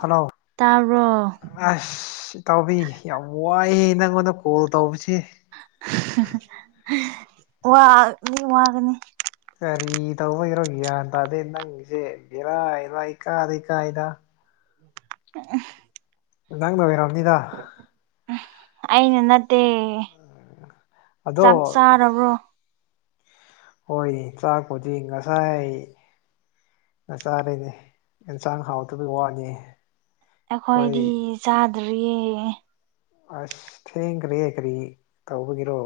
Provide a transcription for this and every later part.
hello ꯇꯥꯕꯔꯣ ꯑꯁ ꯏꯇꯥꯎꯕꯤ ꯌꯥꯝ ꯋꯥꯏꯌꯦ ꯅꯪꯉꯣꯟꯗ ꯀꯣꯜ ꯇꯧꯕꯁꯦ ꯋꯥꯒꯅꯤ ꯋꯥꯒꯅꯤ ꯀꯔꯤ ꯇꯧꯕꯒꯤꯔꯣ ꯒ꯭ꯌꯥꯟ ꯇꯥꯗꯦ ꯅꯪꯁꯦ ꯔꯥꯏꯔꯣ ꯀꯥꯗꯩ ꯀꯥꯏꯗ ꯑ ꯅ ꯅꯪ ꯅ ꯑꯣꯏꯔꯝꯅꯤꯗ ꯑꯩꯅ ꯅꯠꯇꯦ ꯑꯗꯣ ꯆꯞ ꯆꯥꯔꯕ꯭ꯔꯣ ꯍꯣꯏ ꯆꯥꯛꯄꯗꯤ ꯉꯁꯥꯏ ꯅꯆꯥꯗꯩꯗꯤ ꯑꯦꯟꯁꯥꯡ ꯍꯥꯎꯇꯕꯒꯤ ꯋꯥꯅꯤ ꯑꯩꯈꯣꯏ ꯑꯩꯈꯣꯏꯗꯤ ꯆꯥꯗ꯭ꯔꯤꯌꯦ ꯑꯁ ꯊꯦꯡꯈ꯭ꯔꯦ ꯀꯔꯤ ꯇꯧꯕꯒꯤꯔꯣ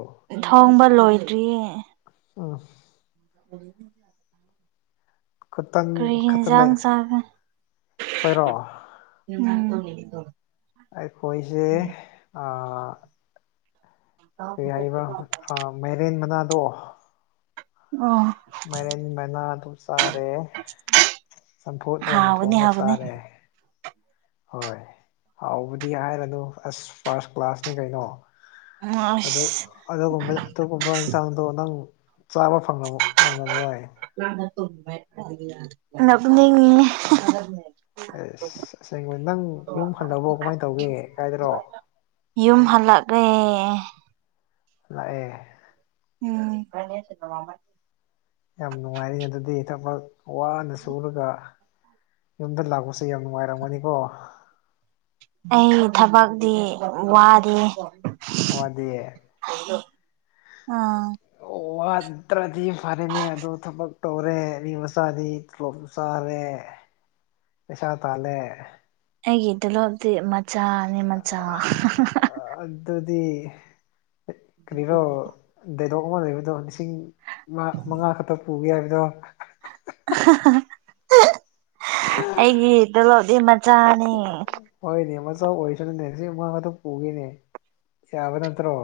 ꯊꯣꯡꯕ ꯂꯣꯏꯗ꯭ꯔꯤꯌꯦ ꯑꯣ ꯎ ꯈꯨꯇꯟ ꯀꯔꯤ ꯈꯛꯇ ꯌꯦꯟꯖꯥꯡ ꯂꯩ ꯆꯥꯒꯦ ꯑꯩꯈꯣꯏꯔꯣ ꯑꯩꯈꯣꯏꯁꯦ ꯀꯩ ꯍꯥꯏꯕ ꯃꯥꯏꯔꯦꯟ ꯃꯅꯥꯗꯣ ꯑꯣ ꯃꯥꯏꯔꯦꯟ ꯃꯅꯥ ꯑꯗꯨ ꯆꯥꯔꯦ ꯆꯝꯐꯨꯠ ꯑꯣꯏꯅ ꯍꯥꯎꯒꯅꯤ ꯊꯣꯡꯉꯒ ꯍꯥꯎꯒꯅꯤ ꯆꯥꯔꯦ ꯍꯣꯏ ꯍꯥꯎꯕꯗꯤ ꯍꯥꯏꯔꯅꯨ ꯑꯁ ꯐꯥꯔꯁ ꯀ꯭ꯂꯥꯁꯅꯤ ꯀꯩꯅꯣ ꯎꯝ ꯑꯗꯣ ꯑꯁ ꯑꯣ ꯀꯕ ꯑꯗꯨꯒꯨꯝꯕ ꯏꯟꯁꯥꯡꯗꯣ ꯅꯪ ꯆꯥꯕ ꯐꯪ ꯐꯪꯉꯝ ꯑꯣꯏꯏ ꯅꯞꯅꯤꯡꯉꯦ ꯑꯦꯁ ꯑꯁꯦꯡꯕ ꯅꯪ ꯌꯨꯝ ꯍꯜꯂꯕꯣ ꯀꯃꯥꯏ ꯇꯧꯒꯦ ꯀꯥꯏꯗꯔꯣ ꯌꯨꯝ ꯍꯜꯂꯛꯂꯦ ꯂꯥꯛꯑꯦ ꯎꯝ ꯌꯥꯝ ꯅꯨꯡꯉꯥꯏꯔꯦ ꯑꯗꯨꯗꯤ ꯊꯃꯛ ꯋꯥꯅ ꯁꯨꯔꯒ ꯌꯨꯝꯗ ꯂꯥꯛꯄꯁꯦ ꯌꯥꯝ ꯅꯨꯡꯉꯥꯏꯔꯝꯒꯅꯤꯀꯣ ꯑꯩ ꯊꯕꯛꯇꯤ ꯋꯥꯗꯦ ꯑꯗ ꯑꯥ ꯑꯣ ꯋꯥꯗ꯭ꯔꯗꯤ ꯐꯔꯦꯅꯦ ꯑꯗꯣ ꯊꯕꯛ ꯇꯧꯣꯔꯦ ꯅꯤ ꯃꯁꯥꯅꯤ ꯀ꯭ꯂꯣꯝꯁꯥꯔꯦ ꯄꯩꯁꯥ ꯇꯥꯂꯦ ꯑꯩꯒꯤ ꯇꯤꯂꯣꯞꯇꯤ ꯃꯆꯥꯅꯤ ꯃꯆꯥ ꯑꯗꯨꯗꯤ ꯀꯔꯣ ꯗꯥꯏꯂꯣꯛ ꯑꯃ ꯂꯩꯕꯗꯣ ꯂꯤꯁꯤꯡ ꯃꯉꯥ ꯈꯛꯇ ꯄꯨꯒꯦ ꯍꯥꯏꯕꯗꯣ ꯑꯩꯒꯤ ꯇꯂꯣꯗꯤ ꯃꯆꯥꯅꯤ ꯍꯣꯏꯅꯦ ꯃꯆꯥ ꯑꯣꯏꯁꯅꯨꯅꯦ ꯁꯤ ꯃꯥ ꯑꯗꯨꯝ ꯄꯨꯒꯤꯅꯦ ꯌꯥꯕ ꯅꯠꯇ꯭ꯔꯣ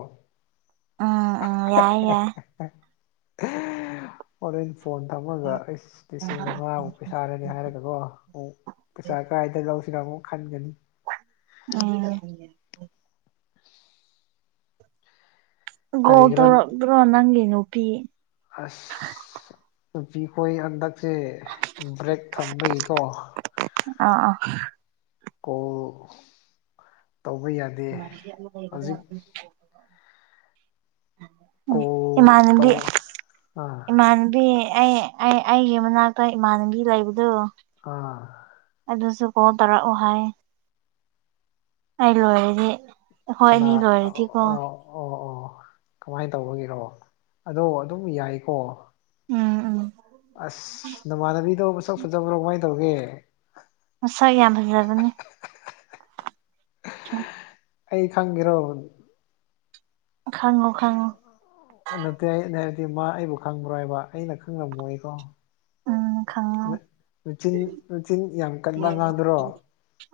ꯎꯝ ꯎꯝ ꯌꯥꯏ ꯌꯥꯏ ꯍꯣꯔꯦꯟ ꯐꯣꯟ ꯊꯝꯃꯒ ꯍꯥꯏꯁ ꯂꯤꯁꯤꯡ ꯃꯉꯥꯕꯨ ꯄꯩꯁꯥꯔꯅꯦ ꯍꯥꯏꯔꯒꯀꯣ ꯑꯃꯨꯛ ꯄꯩꯁꯥ ꯀꯥꯏꯗ ꯂꯧꯁꯤꯔ ꯑꯃꯨꯛ ꯈꯟꯒꯅꯤ ꯎꯝ ꯒꯣꯜ ꯀꯔꯤꯒꯤꯔꯣ ꯇꯧꯔꯛꯇ꯭ꯔꯣ ꯅꯪꯒꯤ ꯅꯨꯄꯤ ꯑꯁ ꯇꯨꯄꯤꯈꯣꯏ ꯍꯟꯗꯛꯁꯦ ꯕ꯭ꯔꯦꯛ ꯊꯝꯕꯒꯤꯀꯣ ꯑ ꯑ ꯀꯣꯜ ꯇꯧꯕ ꯌꯥꯅꯤ [unintelligible] ꯎꯝ ꯀꯣꯜ ꯏꯃꯥꯟꯅꯕꯤ ꯇꯧ ꯑꯥ ꯏꯃꯥꯟꯅꯕꯤ ꯑꯩ ꯑꯩ ꯑꯩꯒꯤ ꯃꯅꯥꯛꯇ ꯏꯃꯥꯟꯅꯕꯤ ꯂꯩꯕꯗꯣ ꯑꯥ ꯑꯗꯨꯁꯨ ꯀꯣꯜ ꯇꯧꯔꯛꯑꯣ ꯍꯥꯏ ꯑꯩ ꯂꯣꯏꯔꯗꯤ ꯑꯩꯈꯣꯏ ꯀꯅꯥ ꯑꯅꯤ ꯑꯣ ꯂꯣꯏꯔꯗꯤꯀꯣ ꯑꯣ ꯑꯣ ꯑꯣ ꯀꯃꯥꯏ ꯇꯧꯕꯒꯤꯔꯣ ꯑꯗꯣ ꯑꯗꯨꯝ ꯌꯥꯏꯀꯣ ꯎꯝ ꯎꯝ ꯑꯁ ꯅꯃꯥꯟꯅꯕꯤꯗꯣ ꯃꯁꯛ ꯐꯖꯕ꯭ꯔꯣ ꯀꯃꯥꯏ ꯇꯧꯒꯦ ꯃꯁꯥ ꯌꯥꯝ ꯐꯖꯕꯅꯤ [unintelligible] ꯑꯩ ꯈꯪꯒꯔꯣ ꯈꯪꯉꯣ ꯈꯪꯉꯣ ꯑ ꯅꯠꯇꯦ ꯑꯩꯅ ꯍꯥꯏꯗꯤ ꯃꯥ ꯑꯩꯕꯨ ꯈꯪꯕ꯭ꯔꯣ ꯍꯥꯏꯕ ꯑꯩꯅ ꯈꯪꯂꯝꯃꯣꯏꯀꯣ ꯎꯝ ꯈꯪꯉꯣ ꯃꯠ ꯃꯆꯤꯟ ꯃꯆꯤꯟ ꯌꯥꯝ ꯀꯟꯕ ꯉꯥꯡꯗꯨꯔꯣ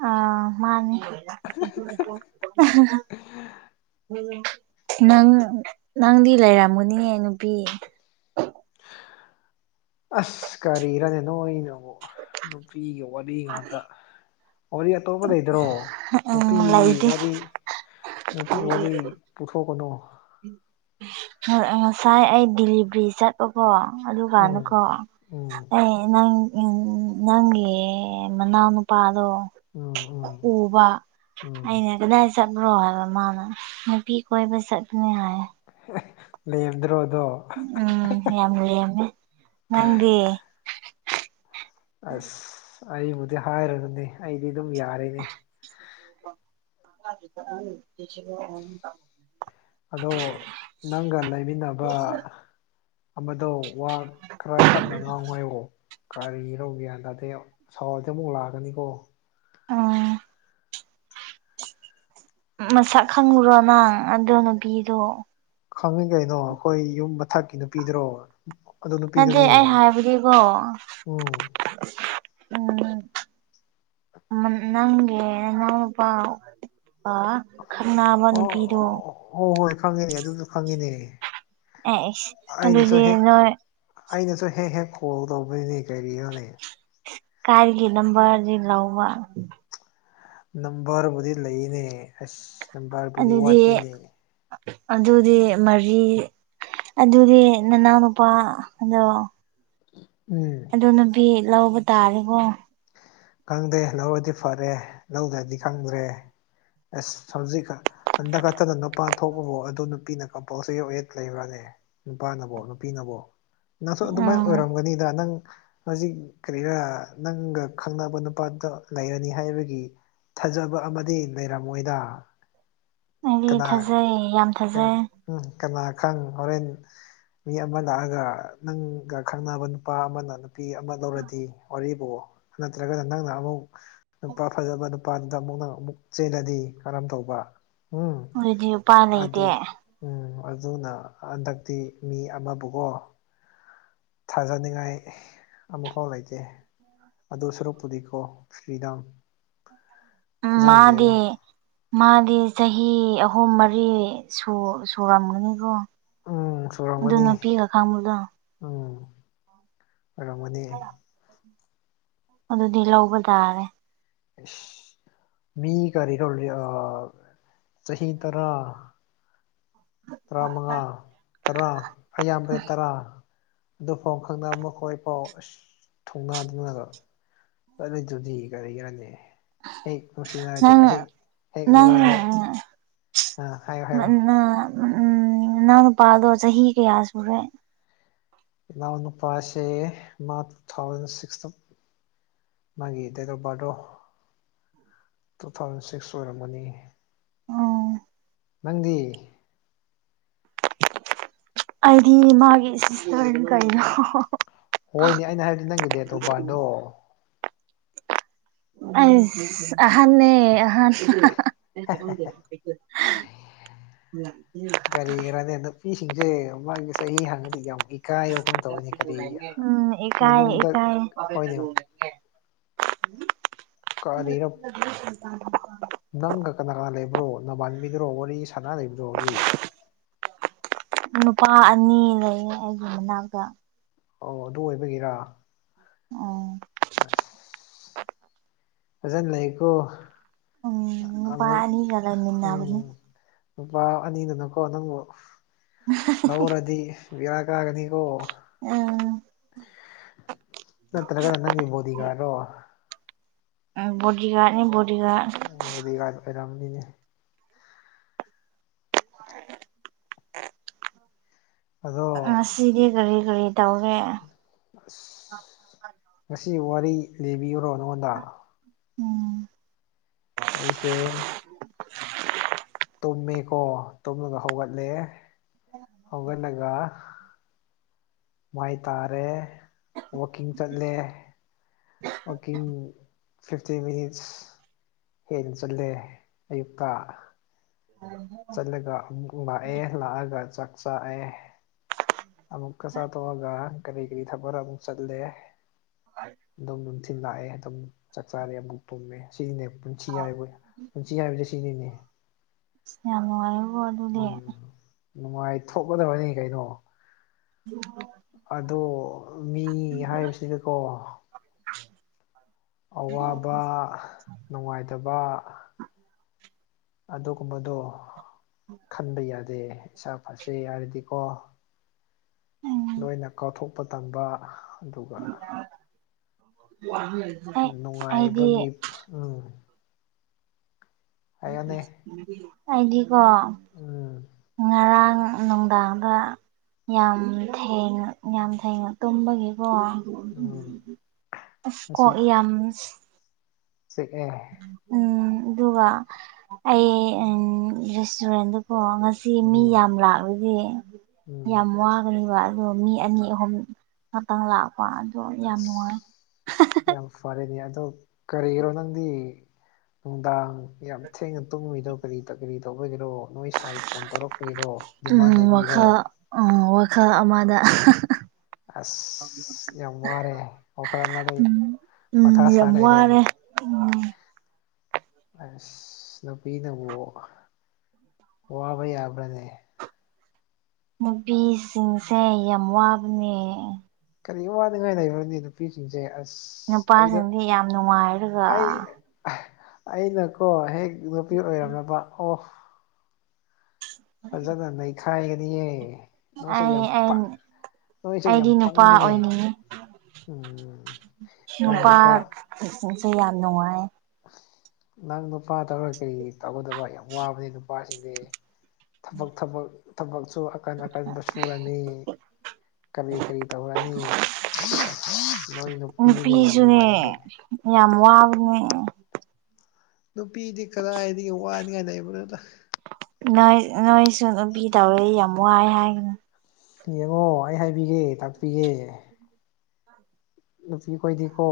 ꯑꯥ ꯃꯥꯅꯦ ꯅꯪ ꯅꯪꯗꯤ ꯂꯩꯔꯝꯒꯅꯤꯌꯦ ꯅꯨꯄꯤ ꯑꯁ ꯀꯔꯤꯔꯅꯦ ꯅꯣꯏ ꯅꯃꯨꯛ ꯅꯨꯄꯤꯒꯤ ꯋꯥꯔꯤ ꯉꯥꯛꯇ ꯋꯥꯔꯤ ꯑꯇꯣꯞꯄ ꯂꯩꯇ꯭ꯔꯣ ꯎꯝ ꯅꯨꯄꯤꯒꯤ ꯂꯩꯇꯦ ꯋꯥꯔꯤ ꯅꯨꯄꯤ ꯋꯥꯔꯤ ꯄꯨꯊꯣꯛꯀꯅꯣ ꯉꯁꯥꯏ ꯑꯩ ꯗꯤꯜꯂꯤꯕ꯭ꯔꯤ ꯆꯠ ꯀꯣ ꯑꯗꯨ ꯀꯥꯟꯗ ꯀꯣ ꯎꯝ ꯎꯝ ꯑꯦ ꯅꯪ ꯅꯪꯒꯤ ꯃꯅꯥꯎꯅꯨꯄꯥꯗꯣ ꯑꯝ ꯑꯝ ꯎꯕ ꯑꯩꯅ ꯀꯗꯥꯏ ꯆꯠꯕ꯭ꯔꯣ ꯍꯥꯏꯕ ꯃꯥꯅ ꯅꯨꯄꯤ ꯀꯣꯏꯕ ꯆꯠ [unintelligible] ꯂꯦꯝꯗ꯭ꯔꯣꯗꯣ ꯑ ꯌꯥꯝ ꯂꯦꯝꯃꯦ ꯅꯪꯗꯤ ꯑꯁ ꯑꯩꯕꯨꯗꯤ ꯍꯥꯏꯔꯕꯅꯦ ꯑꯩꯗꯤ ꯑꯗꯨꯝ ꯌꯥꯔꯦꯅꯦ [unintelligible] ꯑꯗꯣ ꯅꯪꯒ ꯂꯩꯃꯤꯟꯅꯕ ꯑꯃꯗꯣ ꯋꯥ ꯈꯔ ꯇꯞꯅ ꯉꯥꯡꯉꯣ ꯍꯥꯏꯌꯣ ꯀꯔꯤꯅꯣ ꯒ꯭ꯌꯥꯟ ꯇꯥꯗꯦ ꯁꯥꯎꯔꯛꯇꯅ ꯂꯥꯛꯀꯅꯤꯀꯣ ꯎꯝ ꯃꯁꯛ ꯈꯪꯕꯔꯣ ꯅꯪ ꯑꯗꯨ ꯅꯨꯄꯤꯗꯣ ꯈꯪꯉꯤ ꯀꯩꯅꯣ ꯑꯩꯈꯣꯏ ꯌꯨꯝ ꯃꯊꯛꯀꯤ ꯅꯨꯄꯤꯗꯨꯔꯣ ꯑꯗꯨ ꯅꯠꯗꯦ ꯅꯨꯄꯤꯗꯨꯅꯤꯅꯦ ꯑꯩ ꯍꯥꯏꯕꯗꯤꯀꯣ ꯎꯝ ꯎꯝ ꯅꯪꯒꯤ ꯅꯅꯥꯎꯅꯨꯄꯥ ꯒ ꯈꯟꯅꯕ ꯑꯣ ꯅꯨꯄꯤꯗꯣ ꯍꯣꯏ ꯍꯣꯏ ꯈꯪꯉꯤꯅꯦ ꯑꯗꯨꯁꯨ ꯈꯪꯉꯤꯅꯦ ꯑꯦꯁ ꯑꯩꯅꯁꯨ ꯑꯗꯨꯗꯤ ꯍꯦꯛ ꯅꯣꯏ ꯑꯩꯅꯁꯨ ꯍꯦꯛ ꯍꯦꯛ ꯀꯣꯜ ꯇꯧꯕꯅꯤꯅꯦ ꯀꯔꯤꯅꯣꯅꯦ ꯀꯥꯏꯗꯒꯤ ꯅꯝꯕꯔ ꯍꯧꯖꯤꯛ ꯂꯧꯕ ꯅꯝꯕꯔꯕꯨꯗꯤ ꯂꯩꯌꯦꯅꯦ ꯑꯁ ꯅꯝꯕꯔꯕꯨꯗꯤ ꯑꯗꯨꯗꯤ ꯋꯥꯠꯇꯦꯅꯦ ꯑꯗꯨꯗꯤ ꯃꯔꯤ ꯑꯗꯨꯗꯤ ꯅꯅꯥꯎꯅ ꯅꯨꯄꯥ ꯑꯗꯣ ꯎꯝ ꯑꯗꯨ ꯅꯨꯄꯤ ꯂꯧꯕ ꯇꯥꯔꯦꯀꯣ ꯈꯪꯗꯦ ꯂꯧꯔꯗꯤ ꯐꯔꯦ ꯂꯧꯗ꯭ꯔꯗꯤ ꯈꯪꯗ꯭ꯔꯦ ꯑꯁ ꯍꯧꯖꯤꯛ ꯀꯥꯟ ꯍꯟꯗꯛ ꯈꯛꯇꯅ ꯅꯨꯄꯥ ꯊꯣꯛꯂꯣ ꯑꯗꯨ ꯅꯨꯄꯤꯅ ꯀꯝꯄꯜꯁꯔꯤ ꯑꯣꯏꯠ ꯂꯩꯕꯅꯦ ꯅꯨꯄꯥꯅꯕꯣ ꯅꯨꯄꯤꯅꯕꯣ ꯅꯪꯁꯨ ꯑꯗꯨꯃꯥꯏꯅ ꯎꯝ ꯑꯣꯏꯔꯝꯒꯅꯤꯗ ꯅꯪ ꯍꯧꯖꯤꯛ ꯀꯔꯤꯔꯥ ꯅꯪꯒ ꯈꯪꯅꯕ ꯅꯨꯄꯥꯗ ꯂꯩꯔꯅꯤ ꯍꯥꯏꯕꯒꯤ ꯊꯥꯖꯕ ꯑꯃꯗꯤ ꯂꯩꯔꯝꯃꯣꯏꯗ ꯑꯩꯗꯤ ꯀꯅꯥ ꯊꯥꯖꯩ ꯌꯥꯝ ꯄꯨꯡ ꯊꯥꯖꯩ ꯎꯝ ꯀꯅꯥ ꯈꯪ ꯍꯣꯔꯦꯟ ꯃꯤ ꯑꯃ ꯂꯥꯛꯑꯒ ꯅꯪꯒ ꯈꯪꯅꯕ ꯅꯨꯄꯥ ꯑꯃꯅ ꯅꯨꯞ__ ꯅꯨꯄꯤ ꯑꯃ ꯂꯧꯔꯗꯤ ꯋꯥꯔꯤꯕꯨ ꯅꯠꯇ꯭ꯔꯒꯅ ꯅꯪꯅ ꯑꯃꯨꯛ ꯅꯨꯄꯥ ꯐꯖꯕ ꯅꯨꯞ__ ꯑꯗꯨꯗ ꯑꯃꯨꯛ ꯅꯪ ꯑꯃꯨꯛ ꯆꯦꯜꯂꯗꯤ ꯀꯔꯝ ꯇꯧꯕ ꯎꯝ ꯑꯗꯨꯗꯤ ꯎꯄꯥꯏ ꯑꯗꯨ ꯂꯩꯇꯦ ꯎꯝ ꯑꯗꯨꯅ ꯍꯟꯗꯛꯇꯤ ꯃꯤ ꯑꯃꯕꯨꯀꯣ ꯊꯥꯖꯅꯤꯡꯉꯥꯏ ꯑꯃꯨꯛꯐꯥꯎ ꯂꯩꯇꯦ ꯑꯗꯨ ꯁꯔꯨꯛ ꯄꯨꯗꯤꯀꯣ ꯐ꯭ꯔꯤꯗꯝ ꯎꯝ ꯐꯖꯅ ꯂꯩꯌꯨ ꯃꯥꯗꯤ ꯃꯥꯒꯤ ꯆꯍꯤ ꯑꯍꯨꯝ ꯃꯔꯤ ꯁꯨꯔ ꯁꯨꯔꯝꯒꯅꯤꯀꯣ ꯎꯝ ꯑꯗꯨ ꯁꯨꯔꯝꯒꯅꯤ ꯅꯨꯄꯤꯒ ꯈꯪꯕꯗꯣ ꯎꯝ ꯑꯣꯏꯔꯝꯒꯅꯤ ꯑꯗꯨꯗꯤ ꯂꯧꯕ ꯇꯥꯔꯦ ꯏꯁ ꯃꯤ ꯀꯔꯤ ꯐꯧ [unintelligible] ꯆꯍꯤ ꯇꯔꯥ ꯇꯔꯥꯃꯉꯥ ꯇꯔꯥ ꯑꯌꯥꯝꯕꯗ ꯇꯔꯥ ꯑꯗꯨꯐꯥꯎ ꯈꯪꯅ ꯃꯈꯣꯏ ꯐꯥꯎ ꯑꯁ ꯊꯨꯡꯅꯗꯅꯒ ꯆꯠꯂꯤꯗꯨꯗꯤ ꯀꯔꯤꯒꯤꯔꯅꯦ ꯍꯦꯛ ꯅꯨꯡꯁꯤꯅꯔꯗꯤ ꯅꯪ ꯍꯦꯛ ꯍꯦꯛ ꯅꯪ ꯂꯧꯔꯅꯤ ꯑꯥ ꯍꯥꯏꯌꯣ ꯍꯥꯏꯌꯣ ꯎꯝ ꯎꯝ ꯅꯅꯥꯎ ꯅꯨꯄꯥꯗꯣ ꯆꯍꯤ ꯀꯌꯥ ꯁꯨꯔꯦ ꯢꯅꯥꯎ ꯅꯨꯄꯥꯥꯁꯦ ꯃꯥ ꯇꯨꯊꯥꯎꯖꯟ ꯁꯤꯛꯁꯇ ꯃꯥꯒꯤ ꯗꯦꯠ ꯑꯣꯐ ꯕꯥ꯭ꯔꯠꯗꯣ ꯇꯨ ꯊꯥꯎꯖꯟ ꯁꯤꯛꯁ ꯑꯣꯏꯔꯝꯃꯅꯤ ꯎꯝ ꯅꯪꯗꯤ ꯑꯩꯗꯤ ꯃꯥꯒꯤ ꯁꯤꯁꯇꯔꯅꯤ ꯀꯩꯅꯣ ꯍꯣꯏꯅꯦ ꯑꯩꯅ ꯍꯥꯏꯕꯗꯤ ꯅꯪꯒꯤꯗꯦꯠ ꯑꯣꯐ ꯕꯥꯔꯗꯗꯣ ꯑꯁ ꯑꯍꯟꯅꯦ ꯑꯍꯥꯟ ꯀꯜꯂꯤꯒꯔꯗ ꯅꯨꯄꯤꯁꯤꯡꯁꯦ ꯃꯥꯒꯤ ꯆꯍꯤ ꯍꯡꯉꯗꯤ ꯌꯥꯝ ꯏꯀꯥꯏꯌꯣ ꯎꯝ ꯃꯅꯨꯡꯗ ꯏꯀꯥꯏ ꯍꯣꯏꯅꯦ ꯏꯀꯥꯏ UNINTELLIGIBLE ꯀꯥꯔꯤꯔꯞ ꯅꯪꯒ ꯀꯅꯥ ꯀꯅꯥ ꯂꯩꯕ꯭ꯔꯣ ꯅꯕꯥꯟꯕꯤꯒꯔꯣ ꯋꯥꯔꯤ ꯁꯅꯥ ꯂꯩꯕꯗꯣ ꯍꯧꯖꯤꯛ ꯅꯨꯄꯥ ꯑꯅꯤ ꯂꯩꯌꯦ ꯑꯩꯒꯤ ꯃꯅꯥꯛꯇ ꯑꯣ ꯑꯗꯨ ꯑꯣꯏꯕꯒꯤꯔꯥ ꯎꯝ ꯑꯁ ꯐꯖꯅ ꯂꯩꯌꯣ ꯀꯣ ꯎꯝ ꯑ ꯅꯨꯄꯥ ꯑꯃꯨꯨꯛ ꯑꯅꯤꯒ ꯂꯩꯃꯤꯟꯅꯕꯅꯤ ꯎꯝ ꯂꯨꯄꯥ ꯑꯅꯤꯗꯨꯅꯀꯣ ꯅꯪꯕꯨ ꯂꯧꯔꯗꯤ ꯕꯤꯔꯥ ꯀꯥꯒꯅꯤꯀꯣ ꯑꯥ ꯅꯠꯇ꯭ꯔꯒꯅ ꯅꯪꯒꯤ ꯕꯣꯗꯤꯒꯥꯔꯗꯣ ꯎꯝ ꯕꯣꯗꯤꯒꯔꯗꯅꯦ ꯕꯣꯗꯤꯒꯔꯗ ꯕꫭꯗꯤꯒꯥꯏꯗ ꯑꯣꯏꯔꯝꯅꯤꯅꯦ ꯑꯗꯣ ꯉꯁꯤꯗꯤ ꯀꯔꯤ ꯀꯔꯤ ꯇꯧꯔꯦ ꯑꯁ ꯉꯁꯤ ꯋꯥꯔꯤ ꯂꯤꯕꯤꯌꯨꯔꯣ ꯅꯉꯣꯟꯗ ꯎꯝ ꯑꯩꯁꯦ [inaudible] ꯇꯨꯝꯃꯦꯀꯣ ꯇꯨꯝꯃꯒ ꯍꯧꯒꯠꯂꯦ UNINTELLIGIBLE ꯍꯧꯒꯠ ꯂꯒ ꯃꯥꯏ ꯇꯥꯔꯦ ꯋꯀꯤꯡ ꯆꯠꯂꯦ UNINTELLIGIBLE ꯋꯀꯤꯡ ꯐꯤꯐꯇꯤ ꯃꯤꯅꯤꯠꯁ ꯍꯦꯟ ꯆꯠꯂꯦ ꯑꯌꯨꯛꯇ UNINTELLIGIBLE ꯆꯠꯂꯒ ꯍꯨꯡꯒꯨ ꯃꯥꯛꯑꯦ ꯂꯥꯛꯑꯒ ꯆꯥꯛ ꯆꯥꯛꯑꯦ ꯑꯃꯨꯛꯀ ꯆꯥꯊꯣꯛꯑꯒ ꯀꯔꯤ ꯒꯤꯔꯤ ꯊꯛꯄ ꯔꯃꯨꯛ ꯆꯠꯂꯦ ꯗꯨꯝ ꯂꯥꯛꯑꯦ ꯑꯗꯨꯝ ꯆꯥꯛ ꯆꯥꯔꯦ ꯑꯃꯨꯛ ꯇꯨꯝꯃꯦ ꯁꯤꯅꯦ ꯄꯨꯟꯁꯤ ꯍꯥꯏꯕꯨ ꯄꯨꯟꯁꯤ ꯍꯥꯏꯕꯁꯦ ꯁꯤꯅꯤꯅꯦ ꯁꯁ ꯃꯌ꯭ꯥꯝ ꯅꯨꯪꯉꯥꯏꯔꯣ ꯎꯝ ꯅꯨꯡꯉꯥꯏ ꯊꯣꯛꯀꯗꯕꯅꯤ ꯀꯩꯅꯣ UNINTELLIGIBLE ꯑꯗꯣ ꯃꯤ ꯍꯥꯏꯕꯁꯤꯗꯀꯣ ꯑꯋꯥꯕ ꯅꯨꯡꯉꯥꯏꯇꯕ ꯑꯗꯨꯒꯨꯝꯕꯗꯣ ꯈꯟꯕ ꯌꯥꯗꯦ ꯏꯁꯥ ꯐꯁꯦ ꯍꯥꯏꯔꯗꯤꯀꯣ ꯎꯝ ꯂꯣꯏꯅ ꯀꯥꯎꯊꯣꯛꯄ ꯇꯝꯕ ꯑꯗꯨꯒ UNINTELLIGIBLE ꯅꯨꯡꯉꯥꯏꯕꯒꯤ ꯍꯥꯏꯌꯅꯦ ꯑꯩꯗꯤꯀꯣ ꯉꯔꯥꯡ ꯅꯨꯡꯗꯥꯡꯗ ꯌꯥꯝ ꯊꯦꯡꯅ ꯌꯥꯝ ꯊꯦꯡꯅ ꯇꯨꯝꯕꯒꯤꯀꯣ ꯎꯝ ꯑꯁ ꯀꯣꯛ ꯌꯥꯝꯁ ꯁꯦ ꯀꯩꯍꯥꯏ ꯎꯝ ꯑꯗꯨꯒ ꯑꯩ ꯑꯟ ꯔꯦꯁꯇꯨꯔꯦꯟꯗꯨꯀꯣ ꯉꯁꯤ ꯃꯤ ꯎꯝ ꯌꯥꯝ ꯔꯥꯛꯔꯗꯤ ꯎꯝ ꯌꯥꯝ ꯋꯥꯒꯅꯤꯕ ꯗꯣ ꯃꯤ ꯑꯅꯤ ꯑꯍꯨꯝ ꯈꯛꯇꯪ ꯂꯥꯛꯄ ꯑꯗꯣ ꯌꯥꯝ ꯑꯁ ꯅꯨꯡꯉꯥꯏ ꯌꯥꯝ ꯐꯔꯦꯅꯦ ꯑꯗꯣ ꯀꯔꯤꯔꯣ ꯅꯪꯗꯤ ꯅꯨꯡꯗꯥꯡ ꯌꯥꯝ ꯊꯦꯡꯅ ꯇꯨꯝꯃꯨꯏꯗꯣ ꯀꯔꯤ ꯀꯔꯤ ꯇꯧꯕꯒꯤꯔꯣ ꯅꯣꯏ ꯁꯥꯏ ꯐꯣꯟ ꯇꯧꯔꯛꯄꯩꯔꯣ ꯗꯤꯃꯥꯟ ꯎꯝ ꯂꯩꯕꯩꯔꯣ ꯋꯥꯈꯜ ꯎꯝ ꯋꯥꯈꯜ ꯑꯃꯗ ꯑꯁ ꯌꯥꯝ ꯋꯥꯔꯦ ꯋꯈꯥꯜ ꯑꯃꯗꯩꯩ ꯎꯝ ꯃꯊꯥ ꯁꯥ ꯌꯥꯝ ꯂꯩꯔꯦ ꯋꯥꯔꯦ ꯎꯝ ꯑꯁ ꯅꯨꯄꯤꯅꯕꯨ ꯋꯥꯕ ꯌꯥꯕ꯭ꯔꯥꯅꯦ ꯅꯨꯄꯤꯁꯤꯡꯁꯦ ꯌꯥꯝ ꯋꯥꯕꯅꯦ ꯀꯔꯤ ꯋꯥꯗꯉꯥꯏ ꯂꯩꯕ꯭ꯔꯥꯅꯦ ꯅꯨꯄꯤ ꯅꯨꯄꯤꯁꯤꯡꯁꯦ ꯑꯁ ꯑꯩꯗꯣ ꯅꯨꯄꯥꯁꯤꯡꯗꯤ ꯌꯥꯝ ꯅꯨꯡꯉꯥꯏꯔꯒ ꯑꯩ ꯑꯩꯅꯀꯣ ꯍꯦꯛ ꯅꯨꯄꯤ ꯑꯣꯏꯔꯝꯂꯕ ꯑꯣ [inaudible] ꯐꯖꯅ ꯅꯩꯈꯥꯏꯒꯅꯤꯌꯦ ꯅꯣꯏꯁꯦ ꯑꯩ ꯌꯥꯝ ꯑꯩꯟ ꯄꯥꯛ ꯅꯣꯏꯁꯦ ꯑꯩꯗꯤ ꯌꯥꯝ ꯅꯨꯄꯥ ꯄꯪꯉꯤꯅꯦ ꯑꯣꯏꯅꯤꯡꯉꯤ ꯎꯝ ꯅꯨꯄꯥ ꯏꯁꯤꯡꯁꯦ ꯌꯥꯝ ꯅꯨꯡꯉꯥꯏ ꯅꯪ ꯅꯨꯄꯥ ꯇꯧꯔꯒ ꯀꯔꯤ ꯇꯧꯒꯗꯕ ꯌꯥꯝ ꯋꯥꯕꯅꯤ ꯅꯨꯄꯥꯁꯤꯡꯗꯤ ꯊꯕꯛ ꯊꯕꯛ ꯊꯕꯛꯁꯨ ꯑꯀꯟ ꯑꯀꯟꯕ ꯁꯨꯔꯅꯤ ꯀꯔꯤ ꯀꯔꯤ ꯇꯧꯔꯅꯤ ꯅꯣꯏ ꯅꯨꯄꯤꯅꯤꯅꯦ ꯌꯥꯝ ꯅꯨꯄꯤꯁꯨꯅꯦ ꯅꯨꯡꯉꯥꯏꯔꯤꯁꯦ ꯌꯥꯝ ꯋꯥꯕꯅꯦ ꯅꯨꯄꯤꯗꯤ ꯀꯗꯥꯏꯗꯩꯩ ꯋꯥꯅꯤꯡꯉꯥꯏ ꯂꯩꯕꯅꯣꯗ ꯅꯣꯏ ꯅꯣꯏꯁꯨ ꯅꯨꯄꯤ ꯇꯧꯋꯦ ꯌꯥꯝ ꯋꯥꯏ ꯍꯥꯏꯒꯅꯨ ꯌꯦꯡꯉꯣ ꯑꯩ ꯍꯥꯏꯕꯤꯒꯦ ꯇꯥꯛꯄꯤꯒꯦ ꯅꯨꯄꯤ ꯈꯣꯏꯗꯤꯀꯣ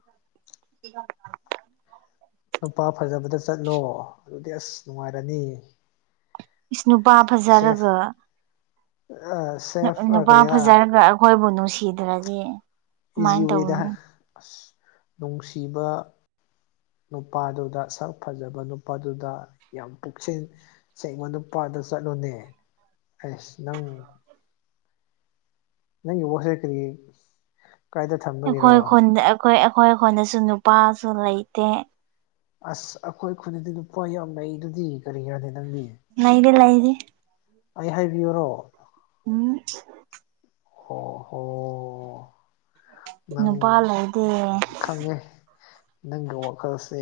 [inaudible] [inaudible] ꯅꯨꯄꯥ ꯐꯖꯕꯗ ꯆꯠꯂꯣ ꯑꯗꯨꯗꯤ ꯑꯁ ꯅꯨꯡꯉꯥꯏꯔꯅꯤ ꯏꯁ ꯅꯨꯄꯥ ꯐꯖꯔꯒ ꯁꯦꯐ ꯁꯦꯐ ꯅꯨꯄꯥ ꯀꯔꯤꯔꯥ ꯐꯖꯔꯒ ꯍꯣꯏꯕꯨ ꯅꯨꯡꯁꯤꯗ꯭ꯔꯗꯤ ꯏꯖꯤ ꯀꯃꯥꯏꯅ ꯋꯦꯗ ꯇꯧꯅꯤ ꯑꯁ ꯅꯨꯡꯁꯤꯕ ꯅꯨꯄꯥꯗꯨꯗ ꯁꯛ ꯐꯖꯕ ꯅꯨꯄꯥꯗꯨꯗ ꯌꯥꯝ ꯄꯨꯛꯁꯤꯟ ꯁꯉꯣꯟꯗꯨꯄꯥꯥꯗ ꯆꯠꯂꯨꯅꯦ ꯑꯁ ꯅꯪ ꯅ ꯋꯥꯁꯦ ꯀꯔꯤꯌꯦ ꯀꯥꯏꯗ ꯊꯝꯃꯦ ꯑꯩꯈꯣꯏ ꯈꯨꯟꯗ ꯑꯩꯈꯣꯏ ꯑꯩꯈꯣꯏ ꯈꯣꯟꯗꯁꯨ ꯅꯨꯄꯥꯁꯨ ꯂꯩꯇꯦ ꯑꯁ ꯑꯩꯈꯣꯏ ꯈꯨꯟꯗꯗꯤ ꯂꯨꯄꯥ ꯌꯥꯝ ꯂꯩꯗꯨꯗꯤ ꯀꯔꯤꯔꯥꯅꯦ ꯅꯪꯗꯤ ꯅꯩꯗꯤ ꯂꯩꯔꯤ ꯑꯩ ꯍꯥꯏꯕꯤꯌꯨꯔꯣ ꯎꯃꯝ ꯍꯣ ꯍꯣ ꯅꯪ ꯅꯨꯄꯥ ꯂꯩꯇꯦ ꯈꯪꯉꯦ ꯅꯪꯒꯤ ꯋꯥꯈꯜꯁꯦ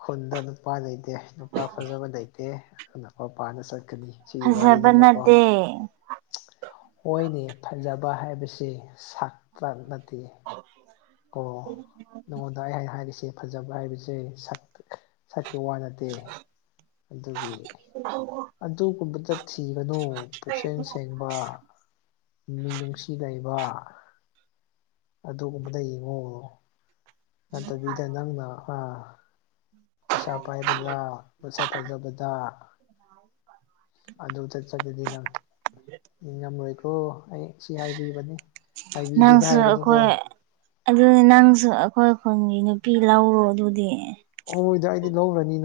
ꯈꯨꯟꯗ ꯅꯨꯄꯥ ꯅꯩ ꯑꯦ ꯅꯨꯄꯥ ꯐꯖꯕ ꯂꯩꯇꯦ ꯑꯅ ꯃꯄꯥꯟꯗ ꯆꯠꯀꯅꯤ ꯁꯤꯒꯤ ꯋꯥꯔꯤꯅꯦꯅꯕꯀꯣ ꯑꯦ ꯍꯣꯏꯅꯤ ꯐꯖꯕ ꯍꯥꯏꯕꯁꯤ ꯁꯛꯇ ꯅꯠꯇꯦ ꯑ ꯀ ꯅꯉꯣꯟꯗ ꯑꯩ ꯍꯥꯏꯩꯅ ꯍꯥꯏꯔꯤꯁꯦ ꯐꯖꯕ ꯍꯥꯏꯕꯁꯦ ꯁꯛ ꯁꯛꯀꯤ ꯋꯥ ꯅ ꯑꯗꯨꯒꯤ ꯑꯗꯨꯒꯨꯝꯕꯗ ꯊꯤꯒꯅꯨ ꯄꯨꯛꯁꯦꯟ ꯁ ꯁꯦꯡꯕ ꯃꯤ ꯃꯤꯡꯅꯨꯡꯁꯤ ꯂꯩꯕ ꯑꯗꯨꯒꯨꯝꯕ ꯑꯃꯗ ꯌꯦꯡꯉꯣꯣ ꯅꯠꯇꯕꯤꯗ ꯅꯪꯅ ꯑꯥ ꯄꯩꯁꯥ ꯄꯥꯏꯕꯗ ꯃꯣꯠꯁꯥ ꯐꯖꯕꯗ ꯑꯗꯨ ꯆꯠ ꯆꯗꯗꯤ ꯅꯪ ꯉꯝꯃꯣꯏꯀꯣ ꯑꯩ ꯁꯤ ꯍꯥꯏꯕꯤꯕꯅꯦ ꯍꯥꯏꯕꯤꯗꯤꯗꯤ ꯍꯥꯏꯒꯅꯀꯣ ꯑꯗꯨꯗꯤ ꯅꯪꯁꯨ ꯑꯩꯈꯣꯏ ꯈꯨꯟꯒꯤ ꯅꯨꯄꯤ ꯂꯧꯔꯣ ꯑꯗꯨꯗꯤ ꯑꯣꯣꯏꯗ ꯑꯩꯗꯤ ꯂꯧꯔꯅꯤꯅ